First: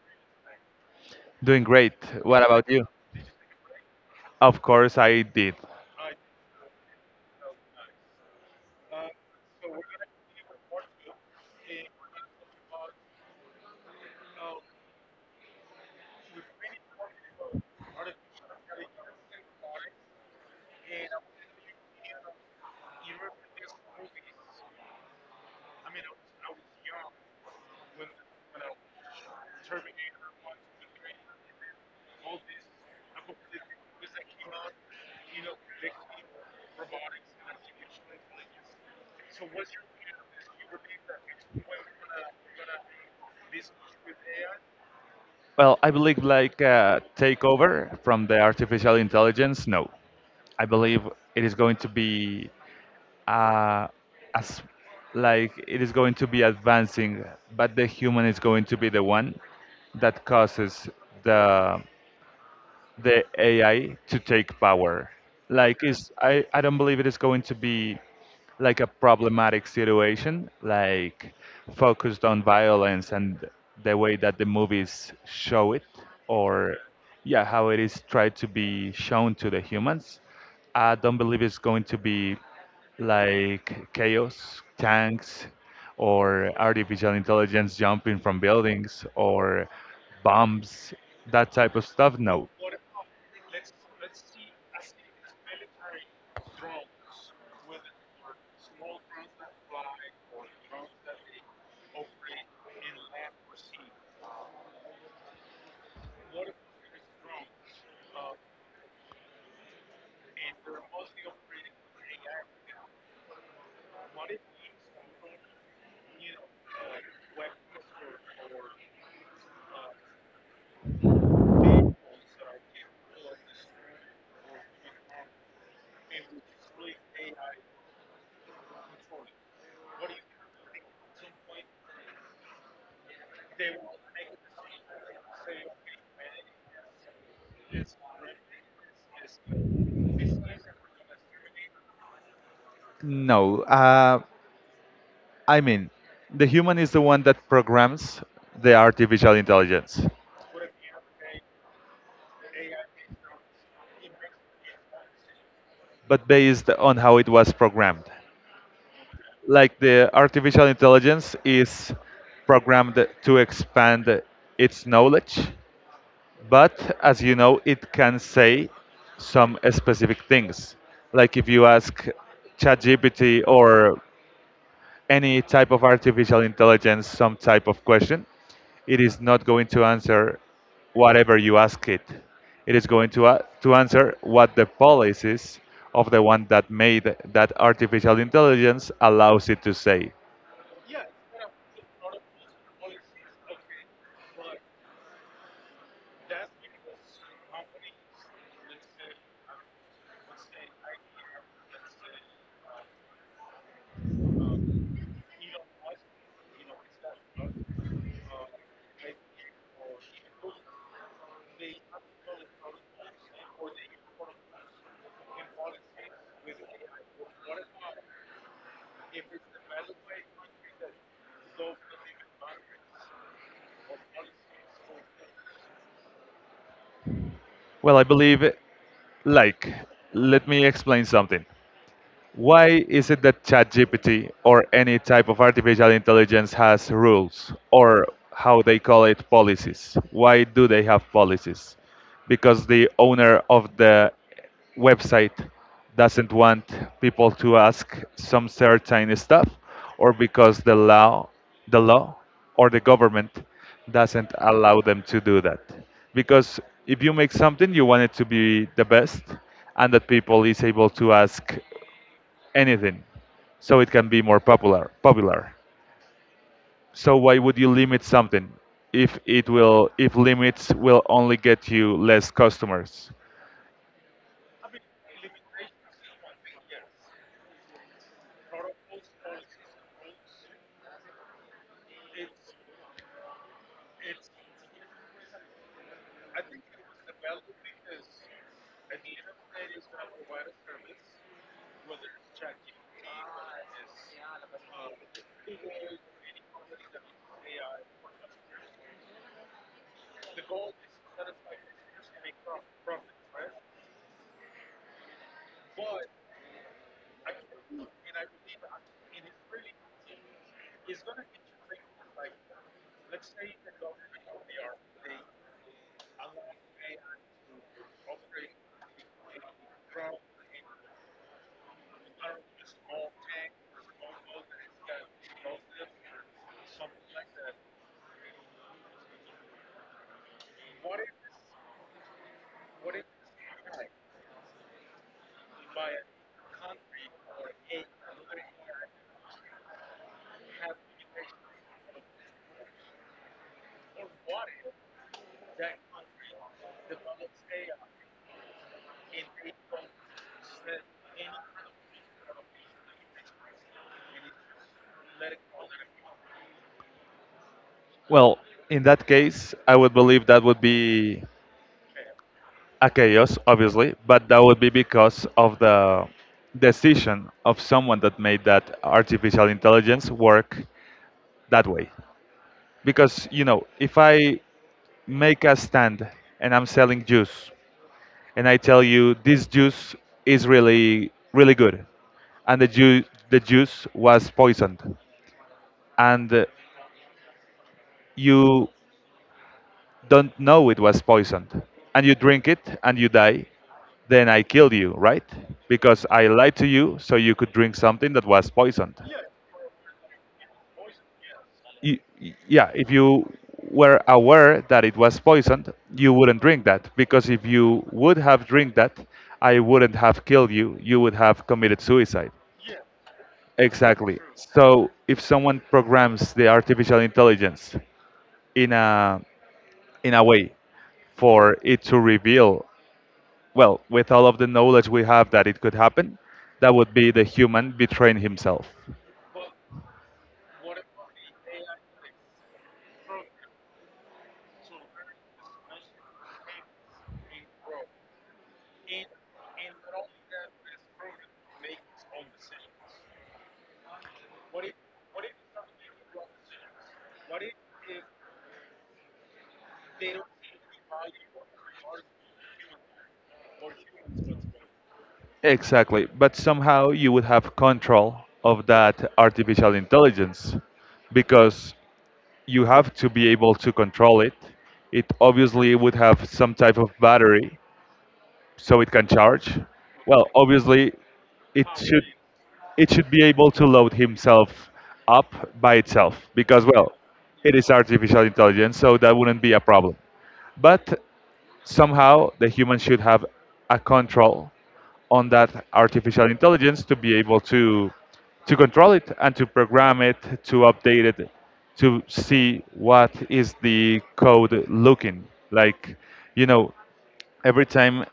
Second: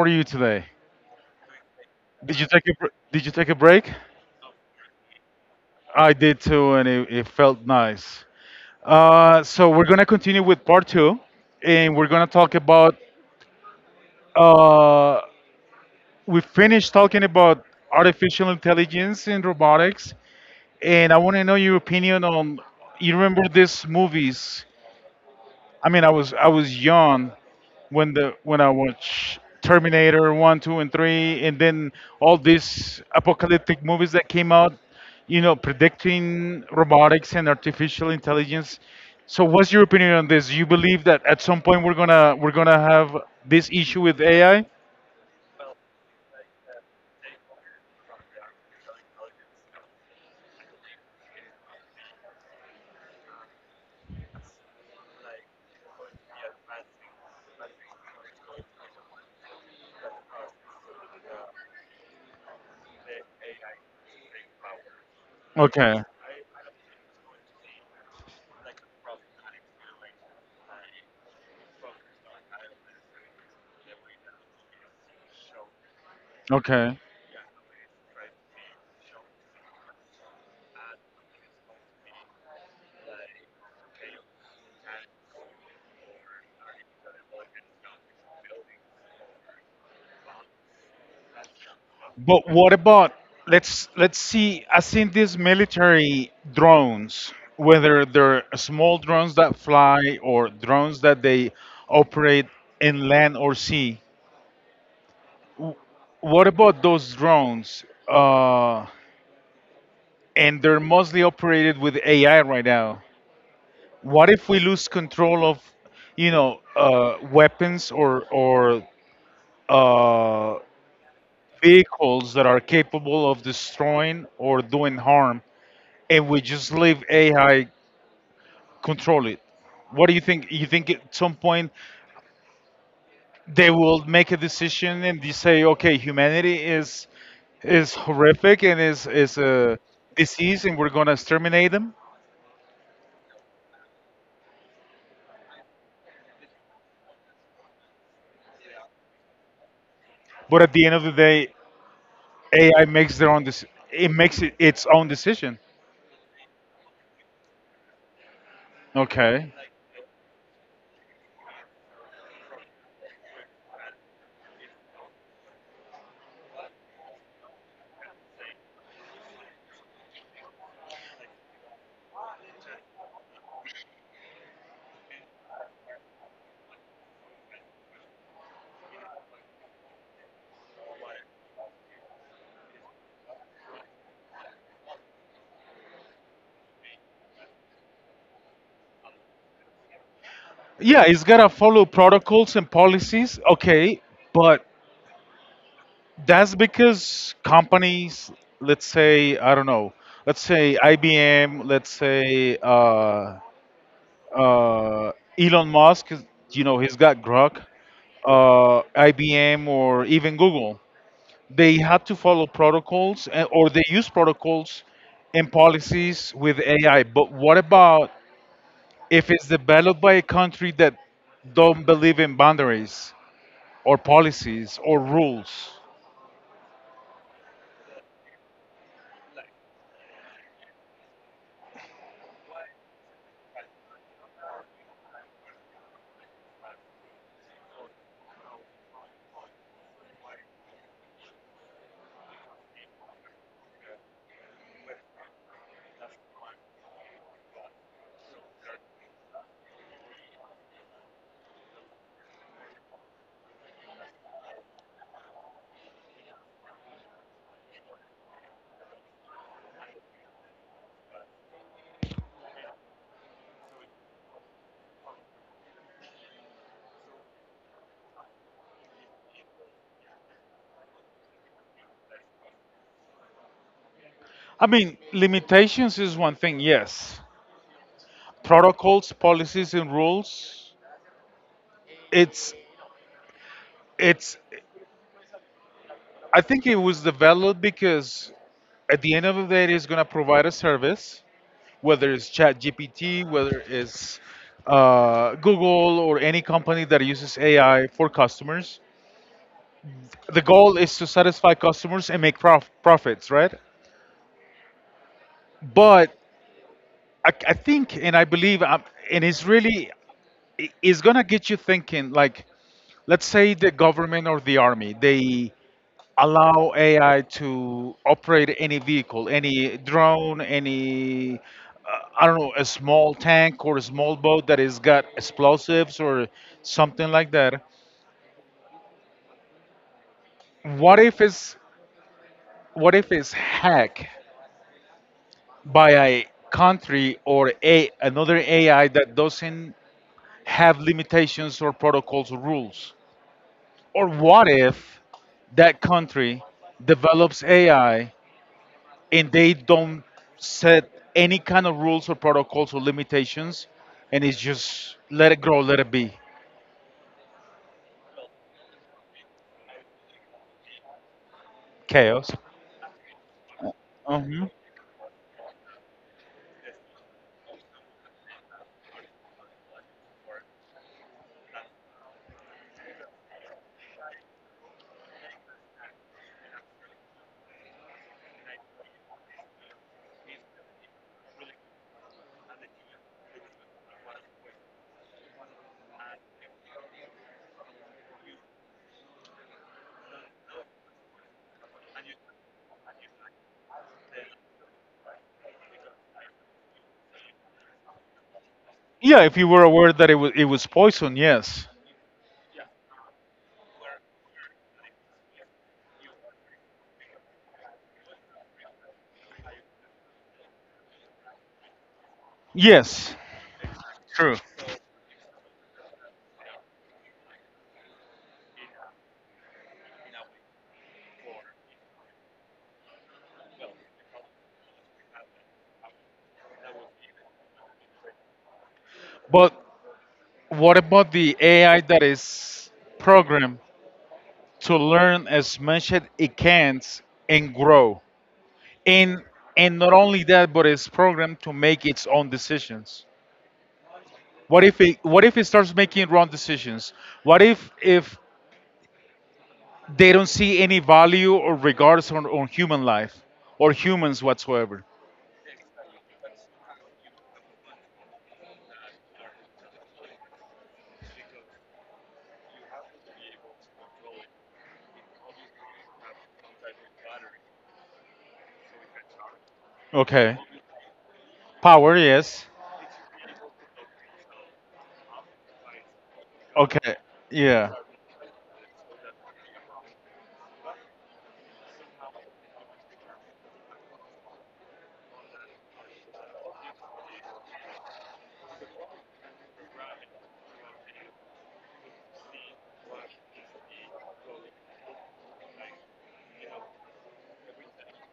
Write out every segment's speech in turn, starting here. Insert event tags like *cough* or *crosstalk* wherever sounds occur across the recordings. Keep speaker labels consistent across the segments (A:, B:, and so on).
A: are you today?
B: Doing great.
A: Did
B: What
A: you take
B: about
A: a
B: you?
A: br- Did you take a break?
B: Of course, I did.
A: I did too, and it felt nice. So we're gonna continue with part two, and we're gonna talk about. Uh, we finished talking about artificial intelligence and robotics, and I want to know your opinion on. You remember these movies? I mean, I was young, when the when I watch Terminator one, two, and three, and then all these apocalyptic movies that came out, you know, predicting robotics and artificial intelligence. So, what's your opinion on this? You believe that at some point we're gonna have this issue with AI?
B: Well, I believe like takeover from the artificial intelligence. No, I believe it is going to be uh, as like it is going to be advancing, but the human is going to be the one that causes the the AI to take power. Like
A: Okay,
B: is I, I don't believe it is going to be like a problematic situation, like focused on violence and the way that the movies show it or
A: okay.
B: yeah, how it is tried to be shown to the humans. I don't believe it's going to be like chaos, tanks, or artificial intelligence jumping from buildings or bombs, that type of stuff. No,
A: But what about let's see. I've seen these military drones, whether they're small drones that fly or drones that they operate in land or sea. What about those drones? And they're mostly operated with AI right now. What if we lose control of, weapons or uh, vehicles that are capable of destroying or doing harm and we just leave AI control it. What do you think? You think at some point they will make a decision and they say, okay, humanity is horrific and is a disease, and we're gonna exterminate them.
B: no, I mean, the human is the one that programs the artificial intelligence,
A: But at the end of the day, AI makes their own it makes it its own decision.
B: but based on how it was programmed.
A: Okay.
B: Like the artificial intelligence is programmed to expand its knowledge, but as you know, it can say some specific things. Like if you ask ChatGPT or any type of artificial intelligence some type of question, it is not going to answer whatever you ask it. It is going to, a to answer what the policies of the one that made that artificial intelligence allows it to say.
A: Yeah, it's gotta follow protocols and policies. Okay, but that's because companies, let's say, I don't know, let's say IBM, let's say uh, Elon Musk, you know, he's got Grok, IBM, or even Google. They had to follow protocols or they use protocols and policies with AI. But what about if it's developed by a country that don't believe in boundaries or policies or rules?
B: Well, I believe, like, let me explain something. Why is it that ChatGPT or any type of artificial intelligence has rules or how they call it policies? Why do they have policies? Because the owner of the website doesn't want people to ask some certain stuff or because the law or the government doesn't allow them to do that because if you make something you want it to be the best and that people is able to ask anything so it can be more popular so why would you limit something if it will if limits will only get you less customers.
A: I mean, limitations is one thing, yes. Protocols, policies, and rules. It's it's. I think it was developed because at the end of the day, it's going to provide a service, whether it's ChatGPT, whether it's Google or any company that uses AI for customers. The goal is to satisfy customers and make profits, right? But I think and I believe, and it's really it's gonna get you thinking like let's say the government or the army they allow ai to operate any vehicle any drone any I don't know a small tank or a small boat that has got explosives or something like that. what if it's what if it's hacked by a country or a another ai that doesn't have limitations or protocols or rules, or what if that country develops ai and they don't set any kind of rules or protocols or limitations, and it's just let it grow, let it be
B: Well, in that case I would believe that would be
A: chaos.
B: a chaos, obviously, but that
A: Hmm.
B: would be because of the decision of someone that made that artificial intelligence work that way, because you know if I make a stand and I'm selling juice and I tell you this juice is really really good, and the juice was poisoned, and you don't know it was poisoned, and you drink it and you die, then I killed you, right? Because I lied to you so you could drink something that was poisoned.
A: Yeah, if you were aware that it was poison, yes,
B: Yeah, if you were aware that it was poisoned, you wouldn't drink that because if you would have drink that, I wouldn't have killed you. You would have committed suicide.
A: yes,
B: Exactly.
A: true.
B: So if someone programs the artificial intelligence in a in a way for it to reveal, well, with all of the knowledge we have that it could happen, that would be the human betraying himself.
A: But what about the AI that is programmed to learn as much as it can and grow? And and not only that, but it's programmed to make its own decisions. What if it starts making wrong decisions? What if they don't see any value or regards on human life or humans whatsoever.
B: Exactly. But somehow you would have control of that artificial intelligence because you have to be able to control it. It obviously would have some type of battery so it can charge. Well,
A: Okay.
B: obviously it
A: Power,
B: should
A: yes.
B: it should be able to load himself up by itself because well
A: Okay.
B: it is
A: Yeah.
B: artificial intelligence so that wouldn't be a problem, but somehow the human should have a control on that artificial intelligence to be able to control it and to program it to update it to see what is the code looking like. You know, every time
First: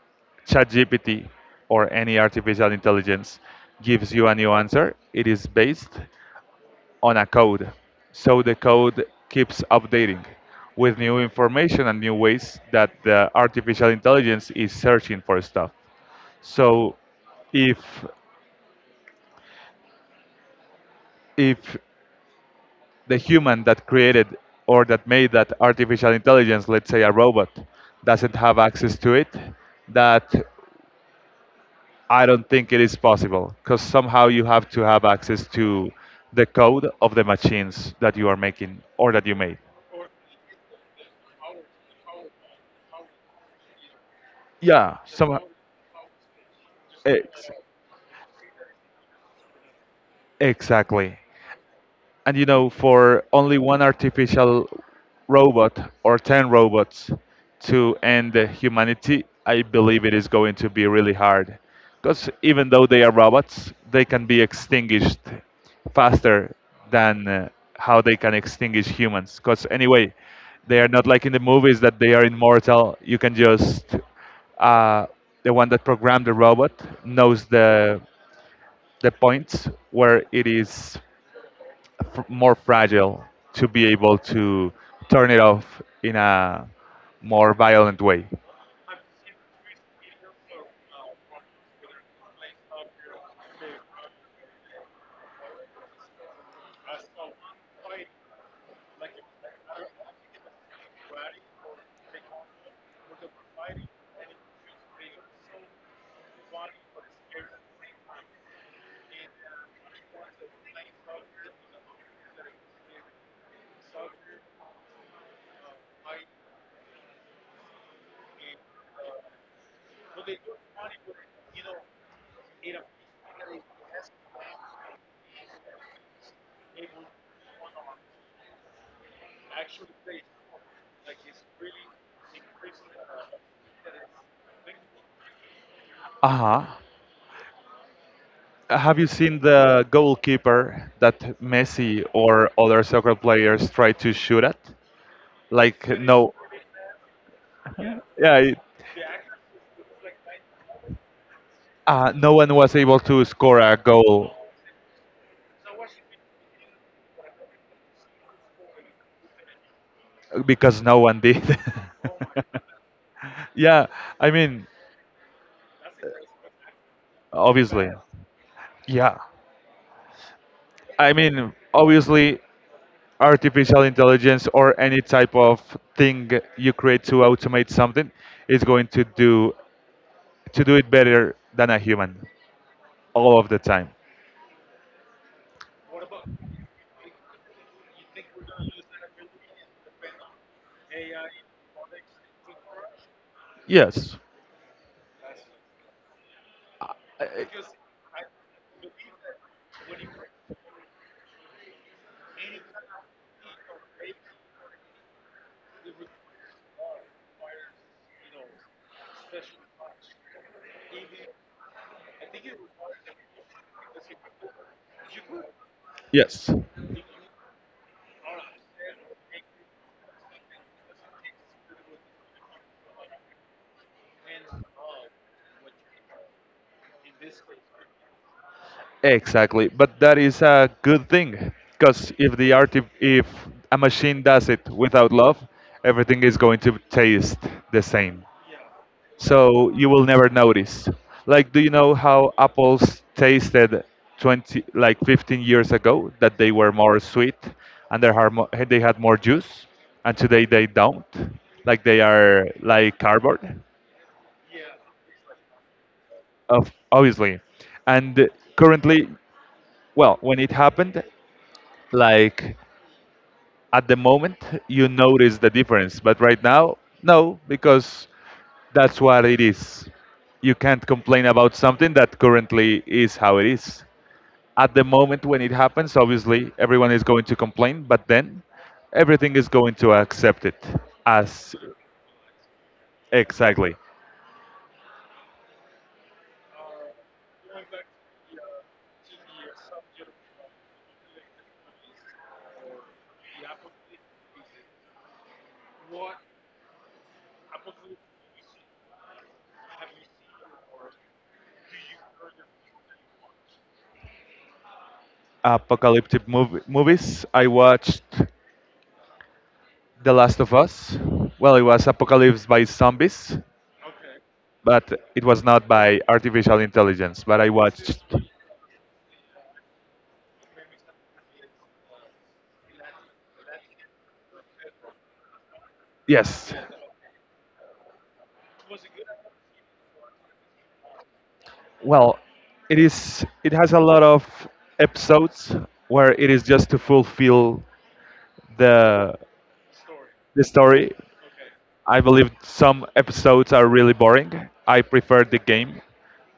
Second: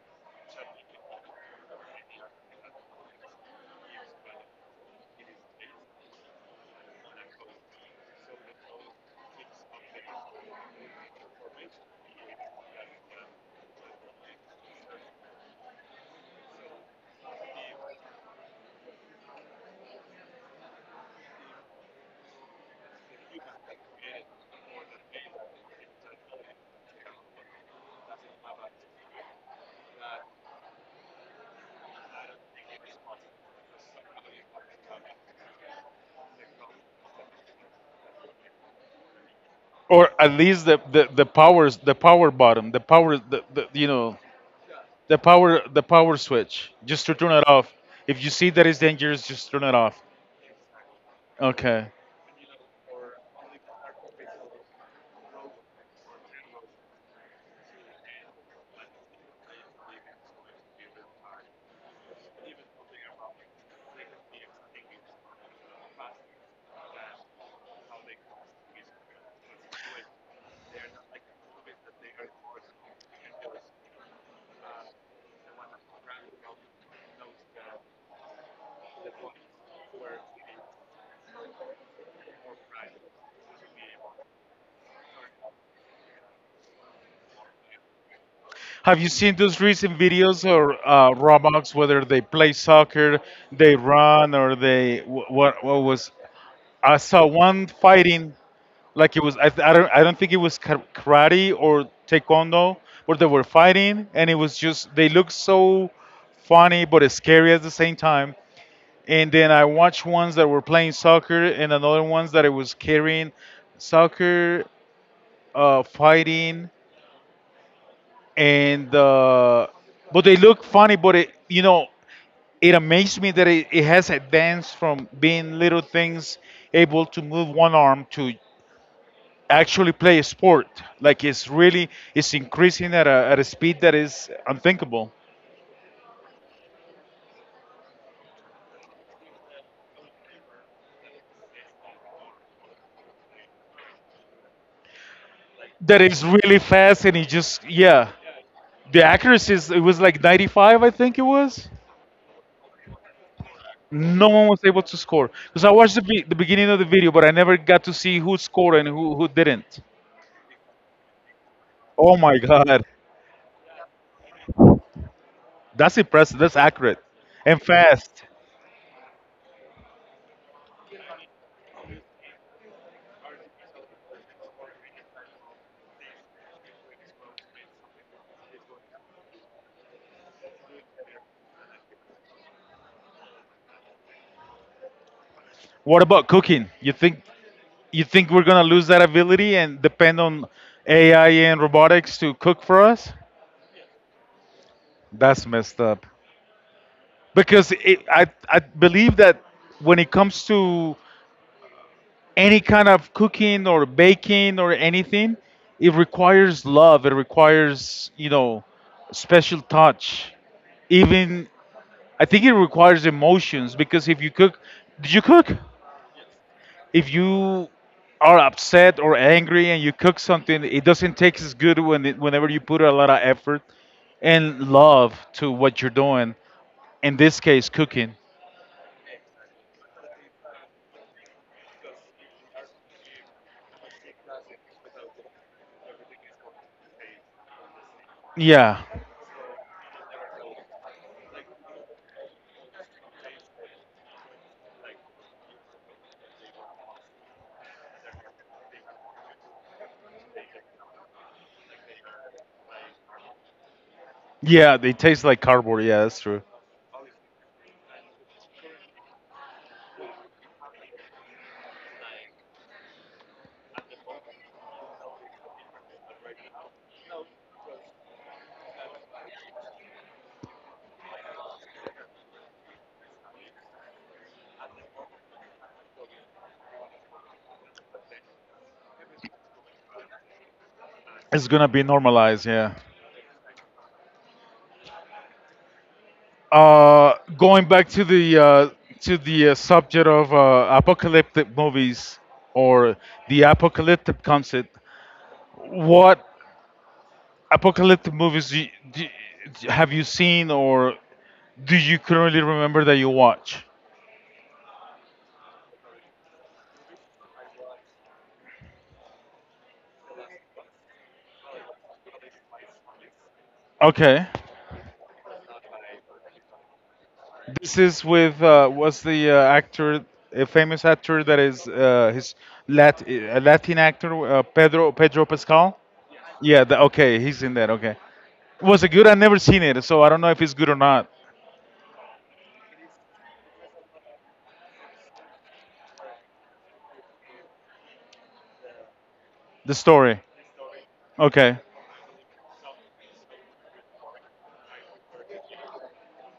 B: ChatGPT or any artificial intelligence gives you a new answer, it is based on a code. So the code keeps updating with new information and new ways that the artificial intelligence is searching for stuff. So if if the human that created or that made that artificial intelligence, let's say a robot, doesn't have access to it, that I don't think it is possible because somehow you have to have access to the code of the machines that you are making or that you made.
A: Or at least the powers the power bottom,
B: Yeah, somehow.
A: the power switch. Just to turn it
B: Ex-
A: off. If you see that it's dangerous, just turn it off.
B: exactly.
A: Okay.
B: And you know for only one artificial robot or 10 robots to end the humanity I believe it is going to be really hard because even though they are robots they can be extinguished faster than how they can extinguish humans because anyway they are not like in the movies that they are immortal. You can just uh, the one that programmed the robot knows the points where it is more fragile to be able to turn it off in a more violent way.
A: Have you seen those recent videos or Roblox, whether they play soccer, they run, or they wh- what? What was? I saw one fighting. Like it was I don't think it was karate or taekwondo where they were fighting and it was just they looked so funny but scary at the same time, and then I watched ones that were playing soccer and another ones that it was carrying soccer, fighting and but they look funny but it you know it amazed me that it has advanced from being little things able to move one arm to actually play a sport. Like it's really it's increasing at a speed that is unthinkable.
B: Uh-huh. Have you seen the goalkeeper that Messi or other soccer players try to shoot at? Like
A: That is
B: no,
A: really fast, and it just yeah.
B: yeah,
A: The accuracy is it was like 95, I think it was.
B: no one was able to score a
A: No
B: goal
A: one was able to score because I watched the beginning of the video, but I never got to see who scored and who didn't.
B: because no one did.
A: Oh
B: *laughs*
A: my god,
B: Yeah, I mean,
A: that's impressive. That's accurate and
B: obviously,
A: fast.
B: yeah, I mean, obviously, artificial intelligence or any type of thing you create to automate something is going to do it better than a human all of the time.
A: What about cooking? You think we're gonna lose that ability and depend on AI and robotics to cook for us?
B: Yes.
A: That's messed up.
B: I-
A: Because it, I believe that when it comes to any kind of cooking or baking or anything, it requires love. It requires you know special touch. Even I think it requires emotions because if you cook, did you cook?
B: yes,
A: If you are upset or angry and you cook something, it doesn't taste as good when it, whenever you put a lot of effort and love to what you're doing. In this case, cooking.
B: exactly, but that is a good thing because if the art if a machine does it without love everything is going to taste the same
A: Yeah.
B: so you will never notice. Like, do you know how apples tasted 20, like 15 years ago? That they were more sweet and they had more juice, and today they don't. Like, they are like cardboard,
A: Yeah, they taste like cardboard. Yeah, that's true.
B: obviously. And currently, well, when it happened, like at the moment, you notice the difference, but right now, no, because that's what it is. You can't complain about something that currently is how it is. At the moment when it happens, obviously everyone is going to complain, but then everything is going to accept it
A: It's
B: as.
A: gonna be normalized. Yeah.
B: Exactly.
A: Going back to the subject of apocalyptic movies or the apocalyptic concept, what apocalyptic movies do, have you seen or do you currently remember that you watch?
B: Apocalyptic movies. I watched The Last of Us. Well, it was Apocalypse by Zombies,
A: Okay.
B: but it was not by artificial intelligence. But I
A: This
B: watched,
A: is with was the actor a famous actor that is a Latin actor, Pedro Pascal.
B: yes.
A: Yeah, the, okay, he's in that. Okay. Was it good? I never seen it, so I don't know if it's good or not.
B: Well, it is. It has a lot of episodes where it is just to fulfill the
A: The story.
B: the story.
A: Okay.
B: I believe some episodes are really boring. I preferred the game.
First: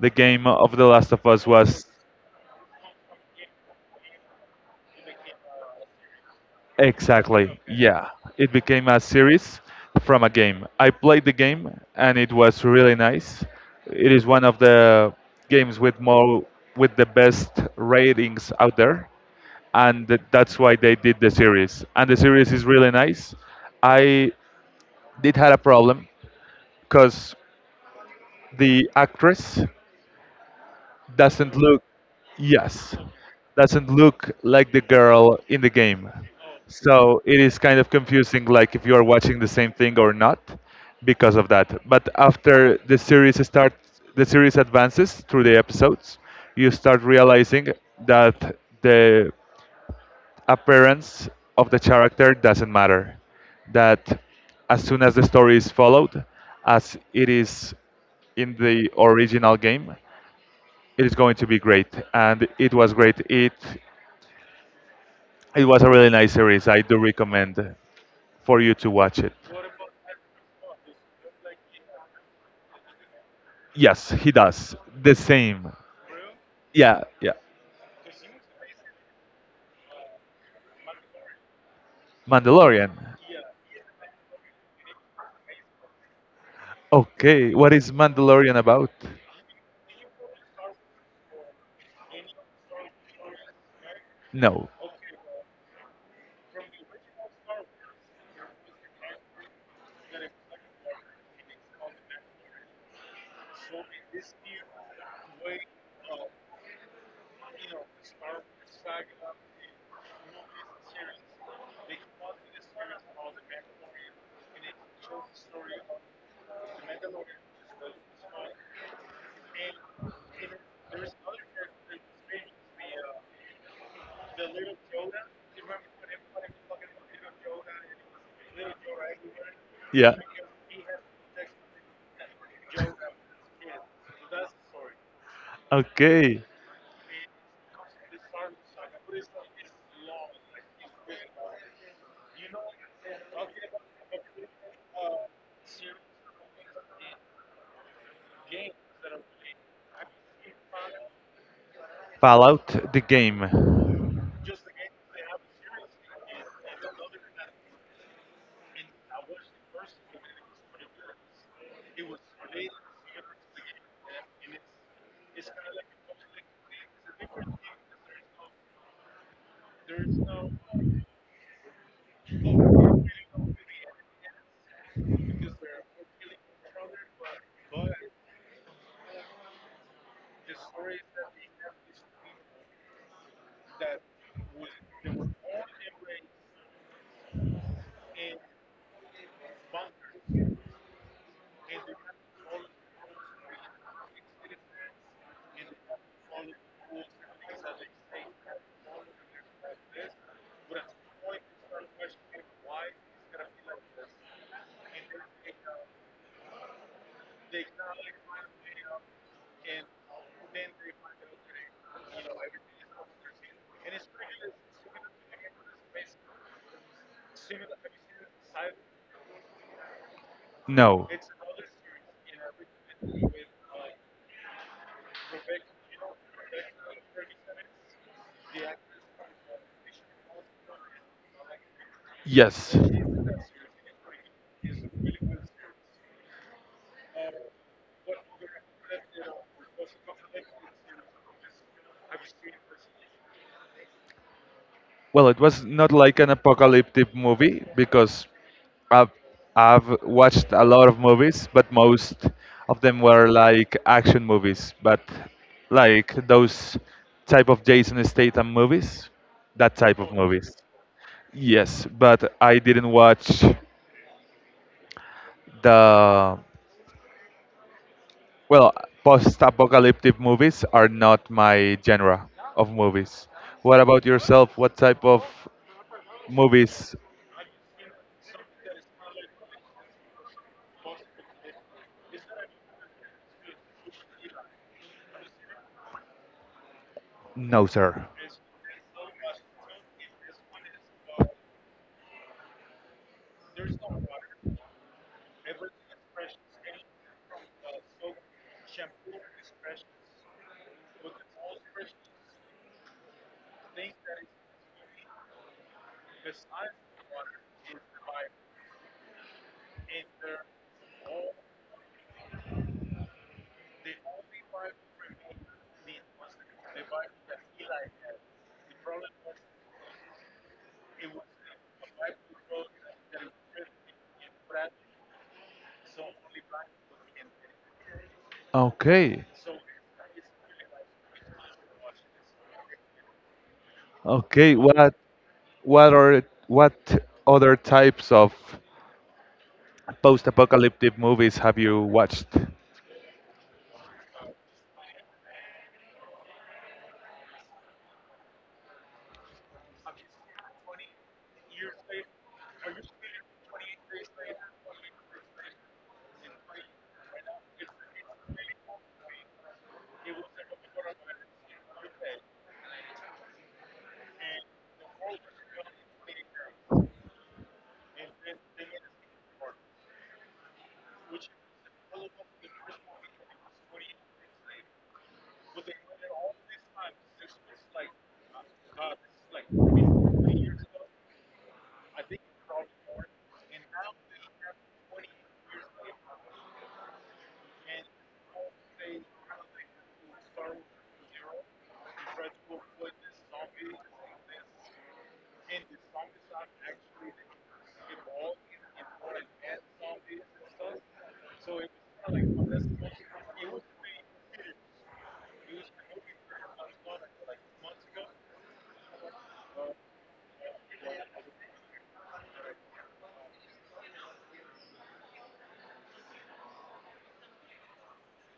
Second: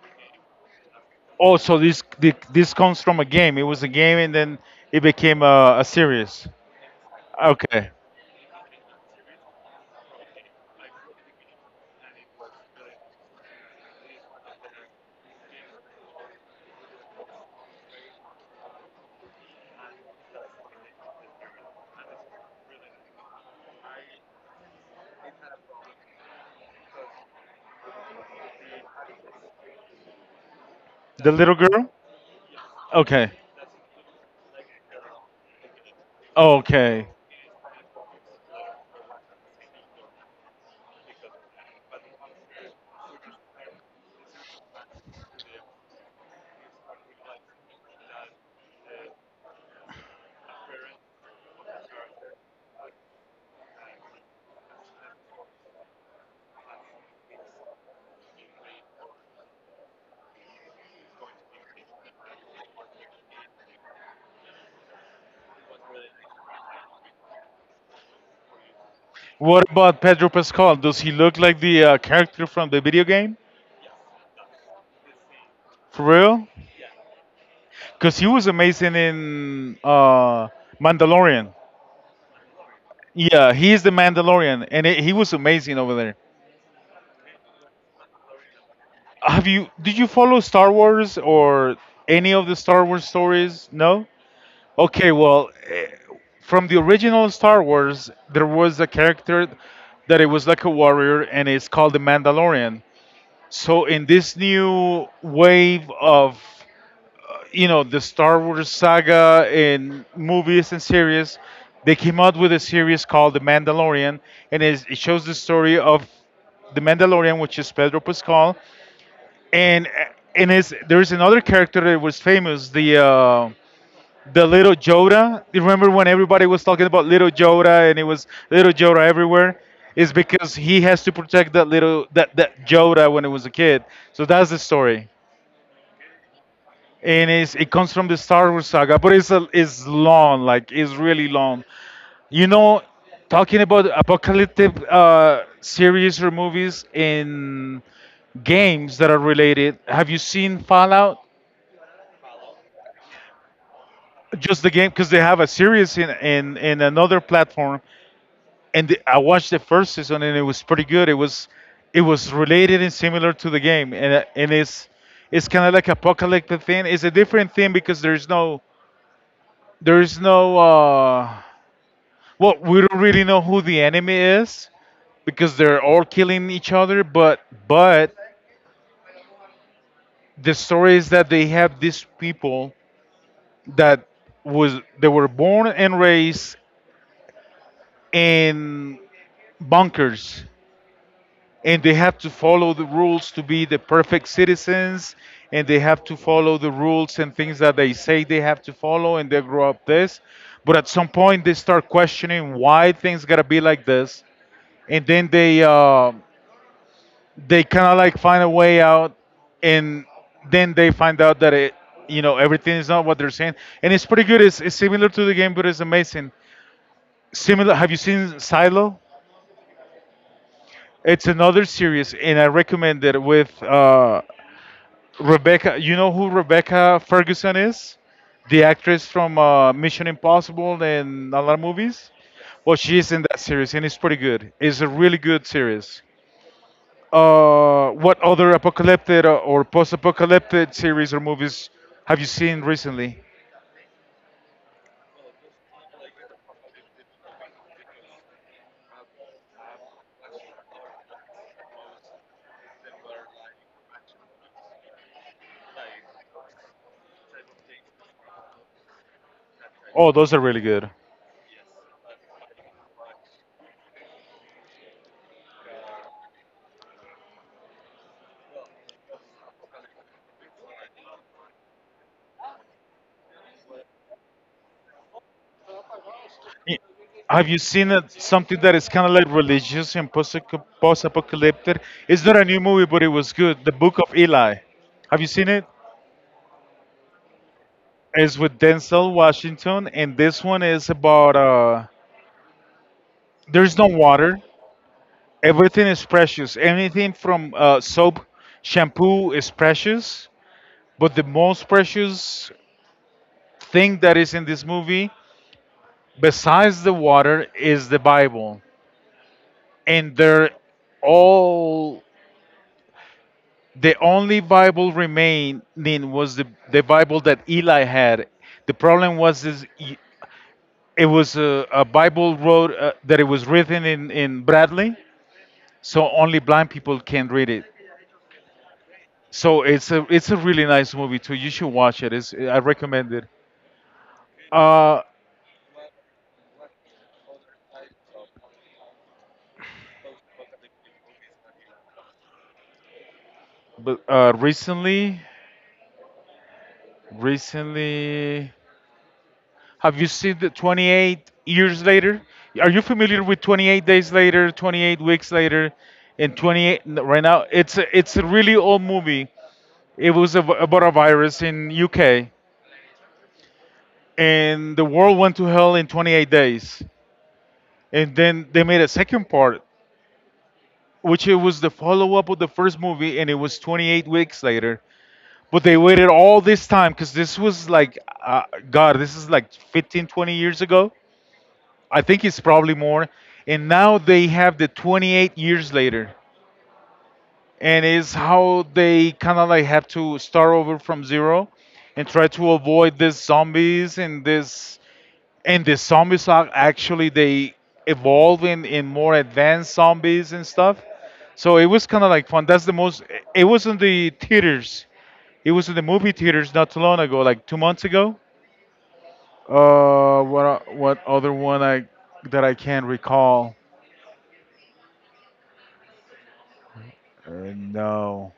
B: The game of The Last of Us
A: Oh, so
B: was.
A: this the, this comes from a game. It was a game, and then it became a series.
B: Exactly.
A: Okay.
B: Yeah. It became a series from a game. I played the game and it was really nice. It is one of the games with the best ratings out there and that's why they did the series. And the series is really nice. I did had a problem because the actress
A: The little
B: doesn't look.
A: girl.
B: Yes,
A: Okay.
B: doesn't look like the girl in the game
A: Okay.
B: so it is kind of confusing like if you are watching the same thing or not because of that, but after the series starts the series advances through the episodes you start realizing that the appearance of the character doesn't matter, that as soon as the story is followed as it is in the original game it is going to be great. And it was great. It was a really nice series. I do recommend for you to watch it.
A: What about Pedro Pascal? Does he look like the character from the video game?
B: Yes, he does, the same.
A: For real?
B: Yeah, yeah.
A: Because he was amazing in Mandalorian.
B: Mandalorian.
A: Yeah, he is the Mandalorian, and it, he was amazing over there.
B: Okay, what is Mandalorian about?
A: Have you Did you follow Star Wars or any of the Star Wars stories? No?
B: No.
A: Okay, well, from the original Star Wars, there was a character that it was like a warrior and it's called the Mandalorian. So in this new wave of you know the Star Wars saga in movies and series, they came out with a series called The Mandalorian, and it shows the story of the Mandalorian, which is Pedro Pascal, and and it's there's another character that was famous the little Joda. You remember when everybody was talking about little Joda and it was little Joda everywhere? It's
B: Yeah.
A: because he has to protect that little that that Joda when it was a kid. So that's the story,
B: Okay.
A: and it's, it comes from the Star Wars saga, but it's a, it's long, like it's really long. You know, talking about apocalyptic series or movies in games that are related. Have you seen Fallout?
B: Fallout the game.
A: Just the game because they have a series in, in another platform, and I watched the first season and it was pretty good. It was it was related and similar to the game, and it's kind of like apocalyptic thing. It's a different thing because there's no well we don't really know who the enemy is because they're all killing each other, but the story is that they have these people that was they were born and raised in bunkers, and they have to follow the rules to be the perfect citizens, and they have to follow the rules and things that they say they have to follow, and they grow up this. But at some point they start questioning why things gotta be like this, and then they kind of like find a way out, and then they find out that it you know everything is not what they're saying, and it's pretty good. It's similar to the game but it's amazing similar. Have you seen Silo?
B: No.
A: It's another series and I recommend it with Rebecca. You know who Rebecca Ferguson is? The actress from Mission Impossible and a lot of movies.
B: Yes,
A: Well,
B: she's.
A: she's in that series, and it's pretty good. It's a really good series. What other apocalyptic or post-apocalyptic series or movies have you seen recently?
B: Well, it was not like an apocalyptic movie because I've, I've watched a lot of movies, but most of them were like action movies, but like those type of Jason Statham movies, that type
A: Oh,
B: of
A: those are
B: movies.
A: really good.
B: Yes, but I didn't watch the, well, post-apocalyptic movies are not my genre of movies. What about yourself? What type of
A: Y-
B: movies?
A: Have you seen it, something that is kind of like religious and post-apocalyptic? It's not a new movie, but it was good. The Book of Eli. Have you seen it?
B: No, sir.
A: It's with Denzel Washington, and this one is about there's no water. Everything is precious. Anything from soap, shampoo is precious. But the most precious thing that is in this movie, besides the water, is the Bible. And they're all the only Bible remaining was the Bible that Eli had. The problem was is it was a Bible wrote that it was written in Bradley, so only blind people can read it.
B: Okay.
A: So it's a really nice movie too. You should watch it. I recommend it.
B: Okay,
A: Uh,
B: what are what other types of post-apocalyptic movies have you watched?
A: but recently, have you seen the 28 years later? Are you familiar with 28 days later, 28 weeks later, and right now? It's it's a really old movie. It was about a virus in UK, and the world went to hell in 28 days. And then they made a second part which it was the follow up of the first movie, and it was 28 weeks later. But they waited all this time because this was like, uh, God, this is like 15, 20 years ago. I think it's probably more. And now they have the 28 years later. And it's how they kind of like have to start over from zero and try to avoid these zombies and this and the zombies are actually they evolving in more advanced zombies and stuff. So it was kind of like fun. That's the most. It was in the theaters. It was in the movie theaters not too long ago, like 2 months ago. What other one I that I can't recall? No.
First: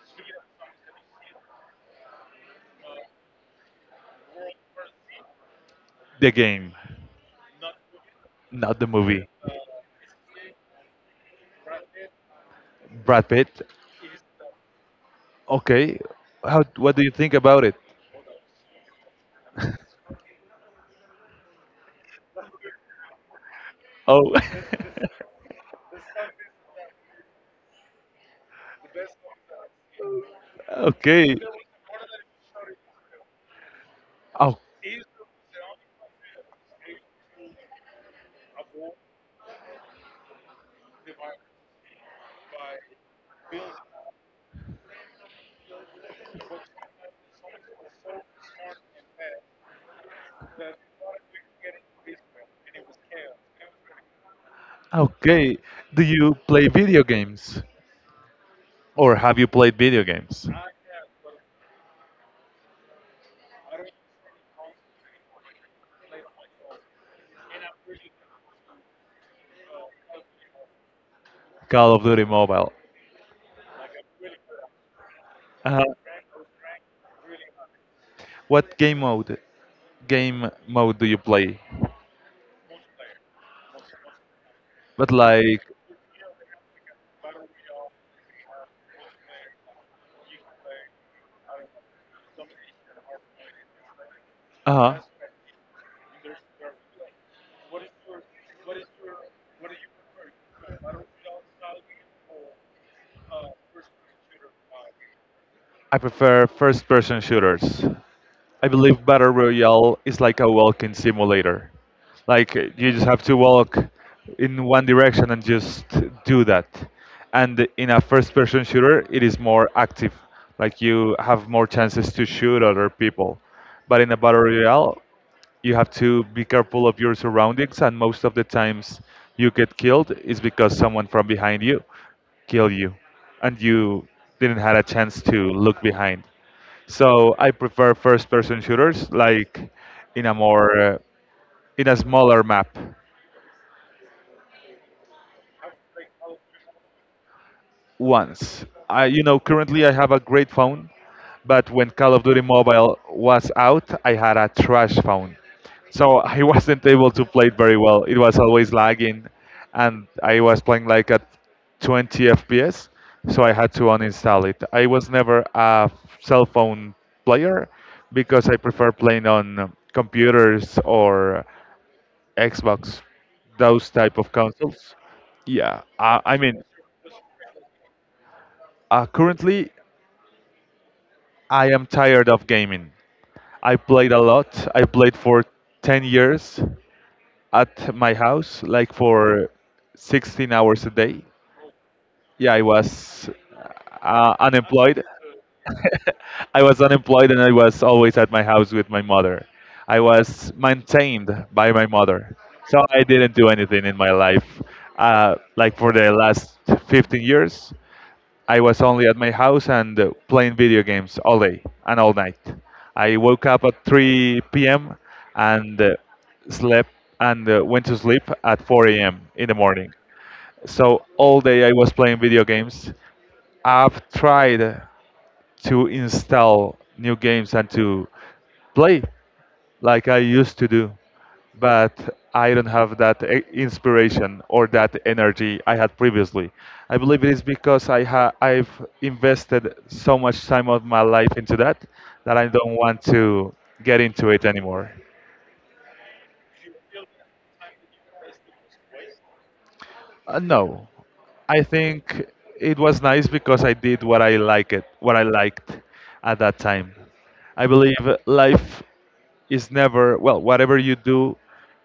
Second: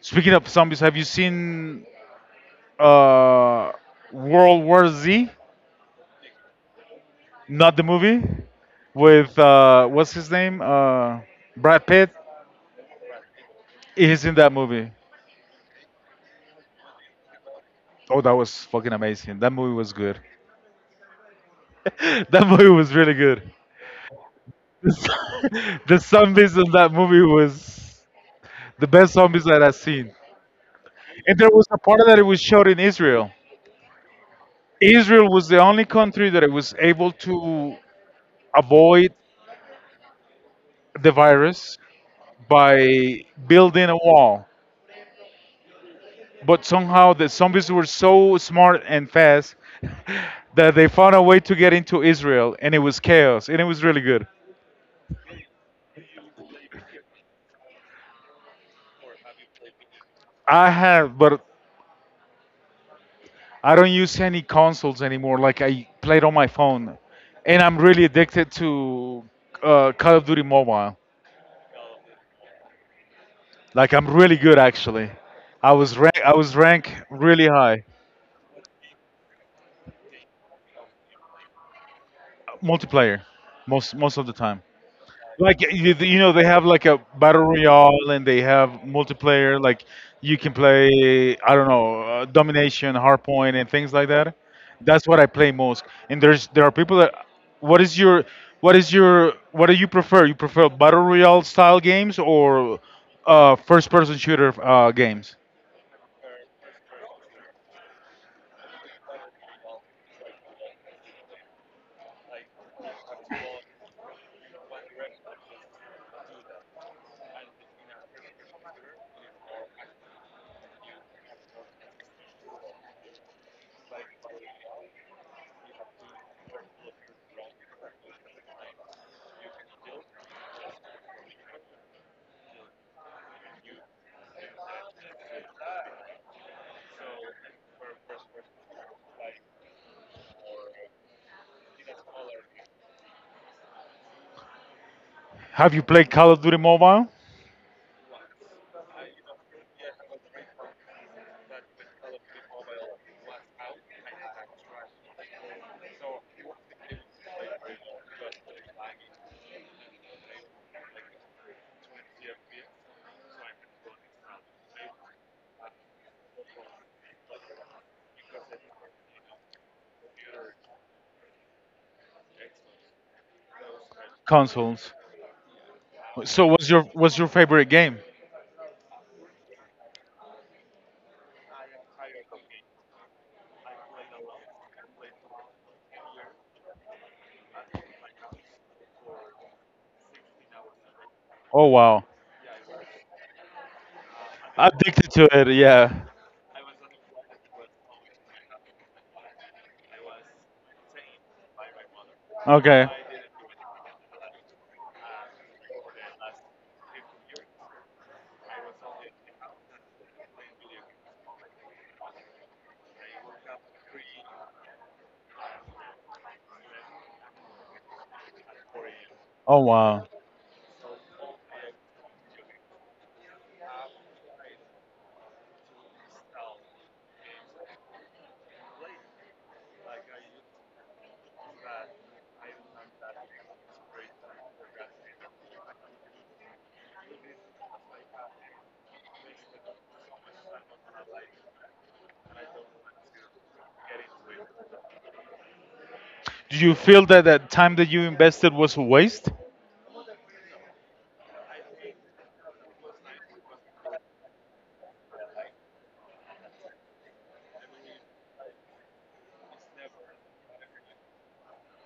A: Speaking of zombies, have you seen uh World War Z?
B: The game,
A: Not the movie
B: not the movie.
A: with what's his name? Brad Pitt.
B: Brad Pitt.
A: He's in that movie.
B: Okay, how what do you think about it?
A: Oh, that was fucking amazing. That movie was good. *laughs* That movie was really good.
B: Oh.
A: *laughs* The zombies in that movie was the best zombies that I've seen.
B: *laughs* Okay.
A: And there was a part that it was shot in Israel.
B: Oh,
A: Israel was the only country that it was able to avoid the virus by building a wall. But somehow the zombies were so smart and fast *laughs* that they found a way to get into Israel, and it was chaos, and it was really good.
B: okay. Do you play video games or have you played video games?
A: I have, but I don't use any consoles anymore. Like I played on my phone, and I'm really addicted to Call of Duty Mobile.
B: Call of Duty Mobile.
A: Like I'm really good actually.
B: Uh,
A: I was ranked really high.
B: what game mode? Game mode do you play?
A: Multiplayer most of the time.
B: But like.
A: Like you know, they have like a battle royale and they have multiplayer. Like you can play, I don't know, domination, hardpoint, and things like that.
B: Uh-huh.
A: That's what I play most. And there are people that. What is your what do you prefer? You prefer battle royale style games or first person shooter games?
B: I prefer first person shooters. I believe Battle Royale is like a walking simulator. Like you just have to walk in one direction and just do that. And in a first person shooter, it is more active. Like you have more chances to shoot other people. But in a Battle Royale, you have to be careful of your surroundings and most of the times you get killed is because someone from behind you killed you and you didn't had a chance to look behind, so I prefer first person shooters, like in a more in a smaller map.
A: Have you played Call of Duty Mobile
B: Once. I, you know, currently I have a great phone, but when Call of Duty Mobile was out, I had a trash phone. So I *laughs* wasn't able to play it very well. It was always lagging, and I was playing like at 20 FPS, so I had to uninstall it. I was never a cell phone player because I prefer playing on computers or Xbox, those type of
A: consoles?
B: consoles. Yeah, I
A: So
B: mean,
A: what's your favorite game?
B: currently I am tired of gaming. I played a lot. I played for 10 years at my house, like for 16 hours a day.
A: Oh wow,
B: Yeah, I was unemployed.
A: addicted to it. Yeah.
B: *laughs* I was unemployed and I was always at my house with my mother. I was maintained by my mother. So
A: Okay.
B: I didn't do anything in my life. Like for the last 15 years, I was only at my house and playing video games all day and all night. I woke up at 3 p.m. and uh, slept and went to sleep at 4 a.m. in the
A: Oh
B: morning.
A: wow.
B: So all day I was playing video games. I've tried to install new games and to play like I used to do, but I don't have that inspiration or that energy I had previously. I believe it is because I've invested so much time of my life into that that I don't want to get into it anymore.
A: Do you feel that that time that you invested was a waste?
B: No, I think it was nice because I did what I like it, what I liked at that time. I believe life is never well. Whatever you do,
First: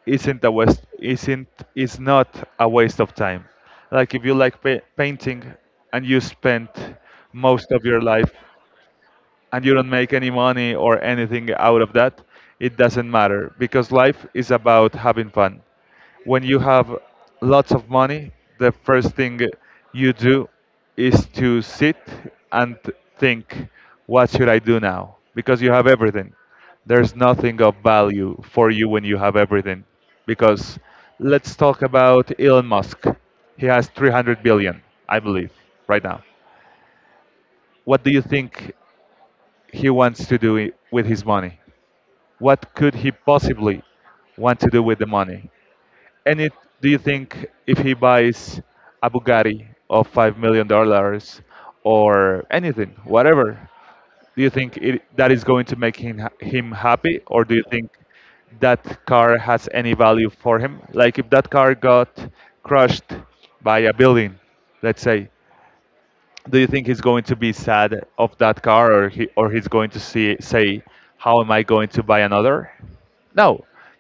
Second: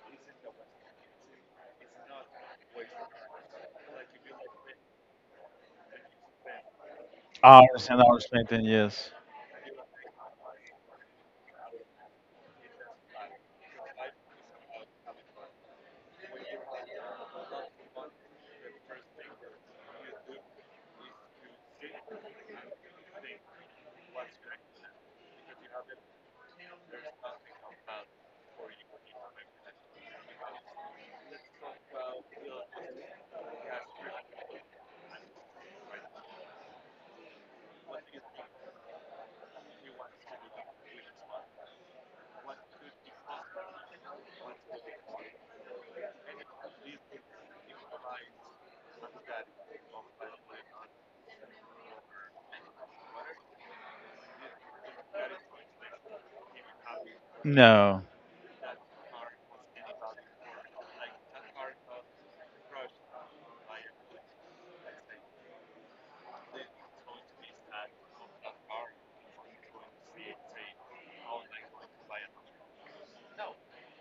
B: isn't a waste. Isn't is not a waste of time. Like if you like painting and you spend most of
A: Hours and
B: your
A: hours
B: life
A: painting, yes.
B: and you don't make any money or anything out of that, it doesn't matter because life is about having fun. When you have lots of money, the first thing you do is to sit and think, what should I do now? Because you have everything. There's nothing of value for you when you have everything. Because let's talk about Elon Musk. He has 300 billion, I believe, right now. What do you think he wants to do it with his money? What could he possibly want to do with the money? And it, do you think if he buys a Bugatti of $5 million or anything, whatever, do you think it, that is going to make him him happy, or do you think
A: No,
B: that car has any value for him? Like if that car got crushed by a building, let's say, do you think he's going to be sad of that car, or he's going to see say, how am I going to buy another? No,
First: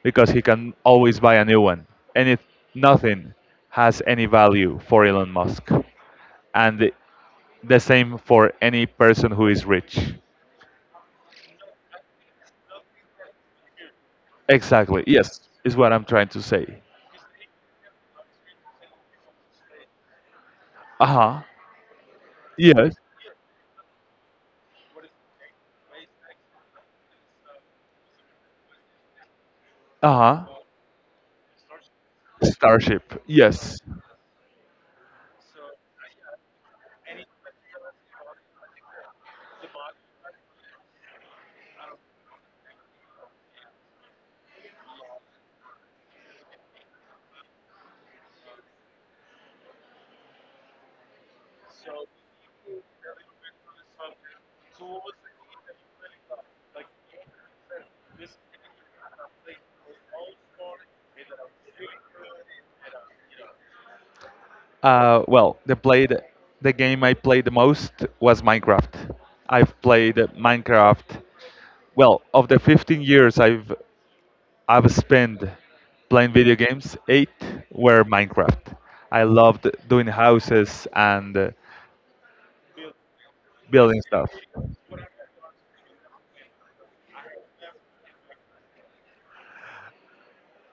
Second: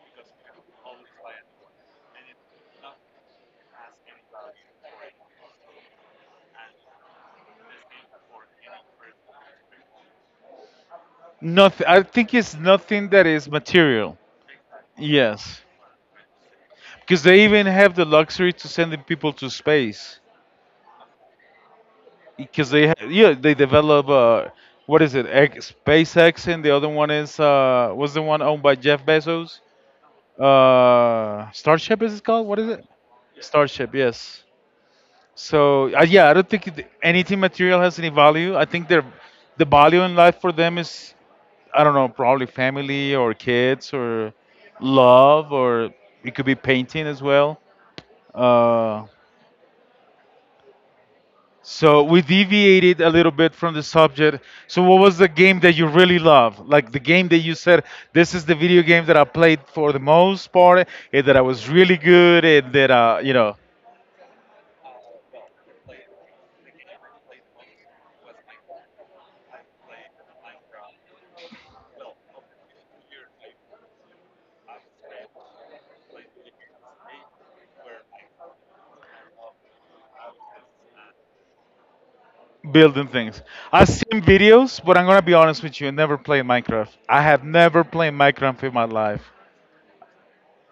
B: because he can always buy a new one. And it, nothing has any value for Elon Musk. And the same for any person who is rich.
A: nothing. I think it's nothing that is material.
B: Exactly, yes,
A: Yes,
B: is what I'm trying to say.
A: because they even have the luxury to sending people to space.
B: Uh-huh.
A: Because
B: Yes.
A: yeah, they develop what is it? SpaceX, and the other one is was the one owned by Jeff Bezos.
B: Uh-huh.
A: Starship is it called? What is it?
B: Starship, yes.
A: Starship, yes. So yeah, I don't think anything material has any value. I think the value in life for them is I don't know, probably family or kids or love or it could be painting as well. Uh, so we deviated a little bit from the subject. So what was the game that you really love? Like the game that you said this is the video game that I played for the most part, and that I was really good, and that you know.
B: Well, the game I played the most was Minecraft. I've played Minecraft. Well, of the 15 years I've spent playing video games, eight were Minecraft. I loved doing houses and
A: Building things. I've
B: building
A: seen
B: stuff.
A: videos, but I'm gonna be honest with you. I never played Minecraft. I have never played Minecraft in my life.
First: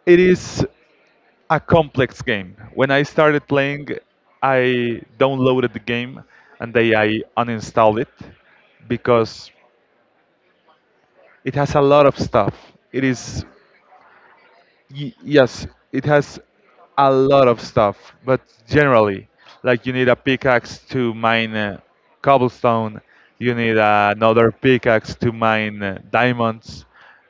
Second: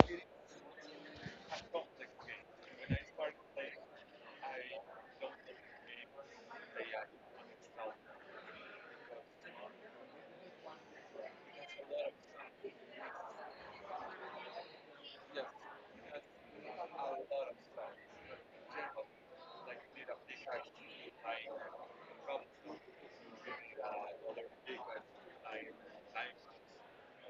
B: It is a complex game. When I started playing, I downloaded the game and then I uninstalled it because it has a lot of stuff. It is yes, it has a lot of stuff, but generally, like you need a pickaxe to mine cobblestone, you need another pickaxe to mine diamonds,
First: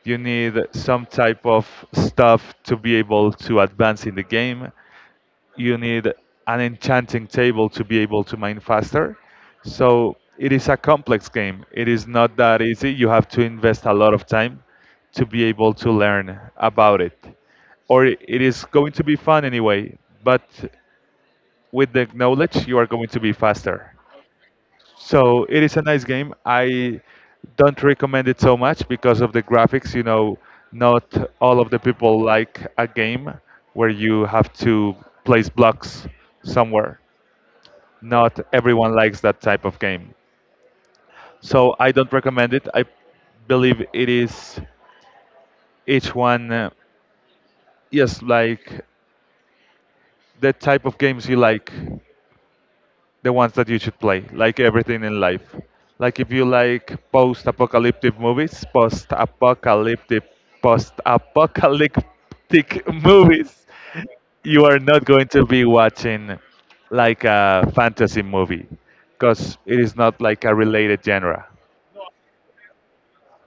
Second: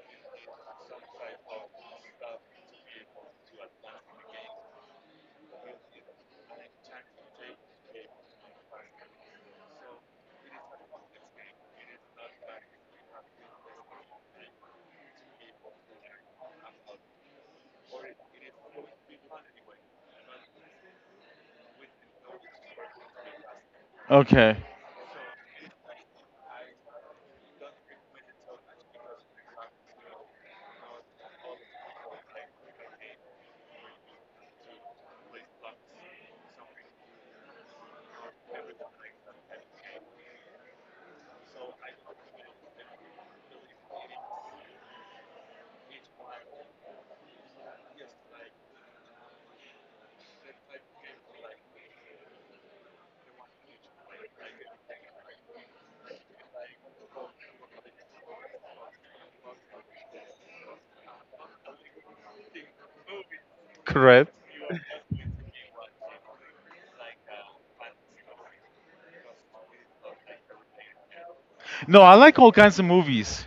B: you need some type of stuff to be able to advance in the game, you need an enchanting table to be able to mine faster. So it is a complex game. It is not that easy. You have to invest a lot of time to be able to learn about it. Or it is going to be fun anyway, but with the knowledge, you are going to be faster.
A: Okay,
B: So it is a nice game. I don't recommend it so much because of the graphics. You know, not all of the people like a game where you have to place blocks somewhere. Not everyone likes that type of game. So I don't recommend it. I believe it is each one, yes, like the type of games you like, the ones that you should play, like everything in life. Like if you like post-apocalyptic movies, post-apocalyptic *laughs* movies,
A: correct.
B: you are not going to be watching like a fantasy movie because it is not like a related genre.
A: No, I like all kinds of movies.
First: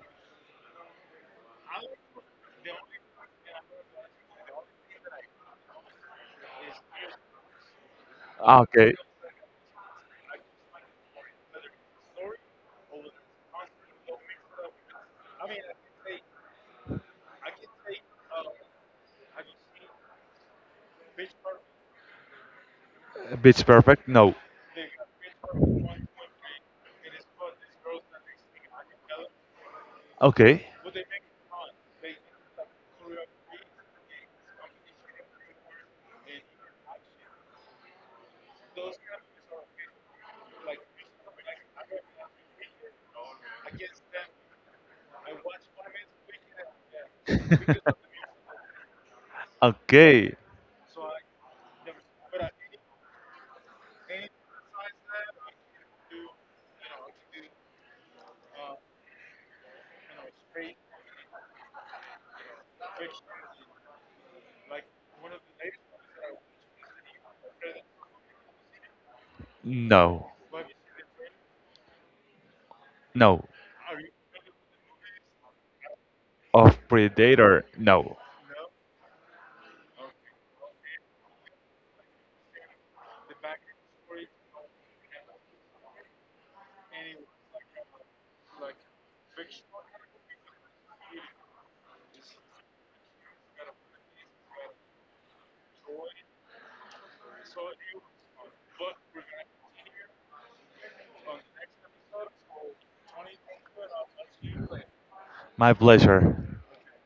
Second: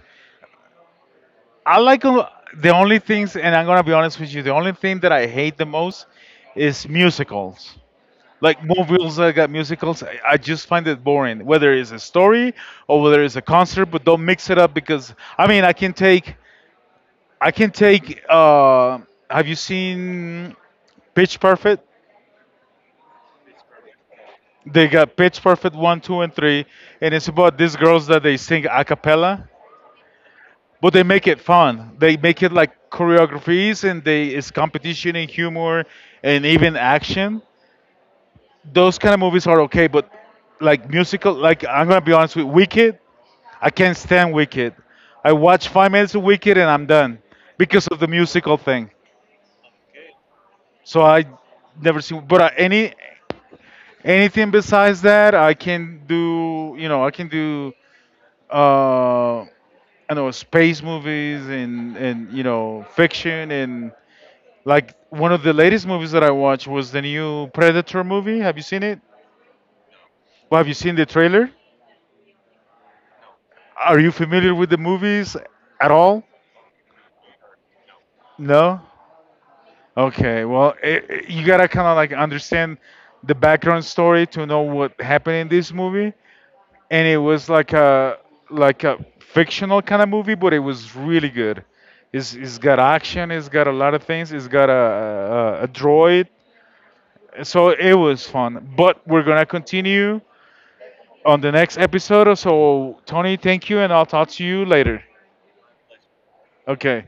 A: I like all, the only things, and I'm gonna be honest with you. The only thing that I hate the most is musicals. Like
B: Okay.
A: movies that got musicals, I just find it boring. Whether it's a story or whether it's a concert, but don't mix it up because I mean I can take. Have you seen Pitch Perfect?
B: Beach Perfect? No.
A: They got Pitch Perfect 1, 2, and 3. And it's about these girls that they sing a cappella,
B: Okay.
A: but they make it
B: *laughs*
A: fun. They make it like choreographies and they it's competition and humor and even action. Those kind of movies are okay, but like musical, like I'm going to be honest with Wicked, I can't stand Wicked. I watch 5 minutes of Wicked and I'm done because of the musical thing.
B: Okay.
A: So I never see. But anything besides that, I can do. You know, I can do. Uh, I know space movies and you know fiction and like one of the latest movies that I watched was the new Predator movie. Have you seen it?
B: No.
A: Well, have you seen the trailer?
B: No.
A: Are you familiar with the movies at all?
B: Of Predator. No.
A: No. Okay. Well, you gotta kind of like understand the background story to know what happened in this movie. And it was like a fictional kind of movie, but it was really good. It's got action. It's got a lot of things. It's got a droid. So it was fun. But we're going to continue on the next episode. So, Tony, thank you, and I'll talk to you later.
B: My pleasure.
A: Okay.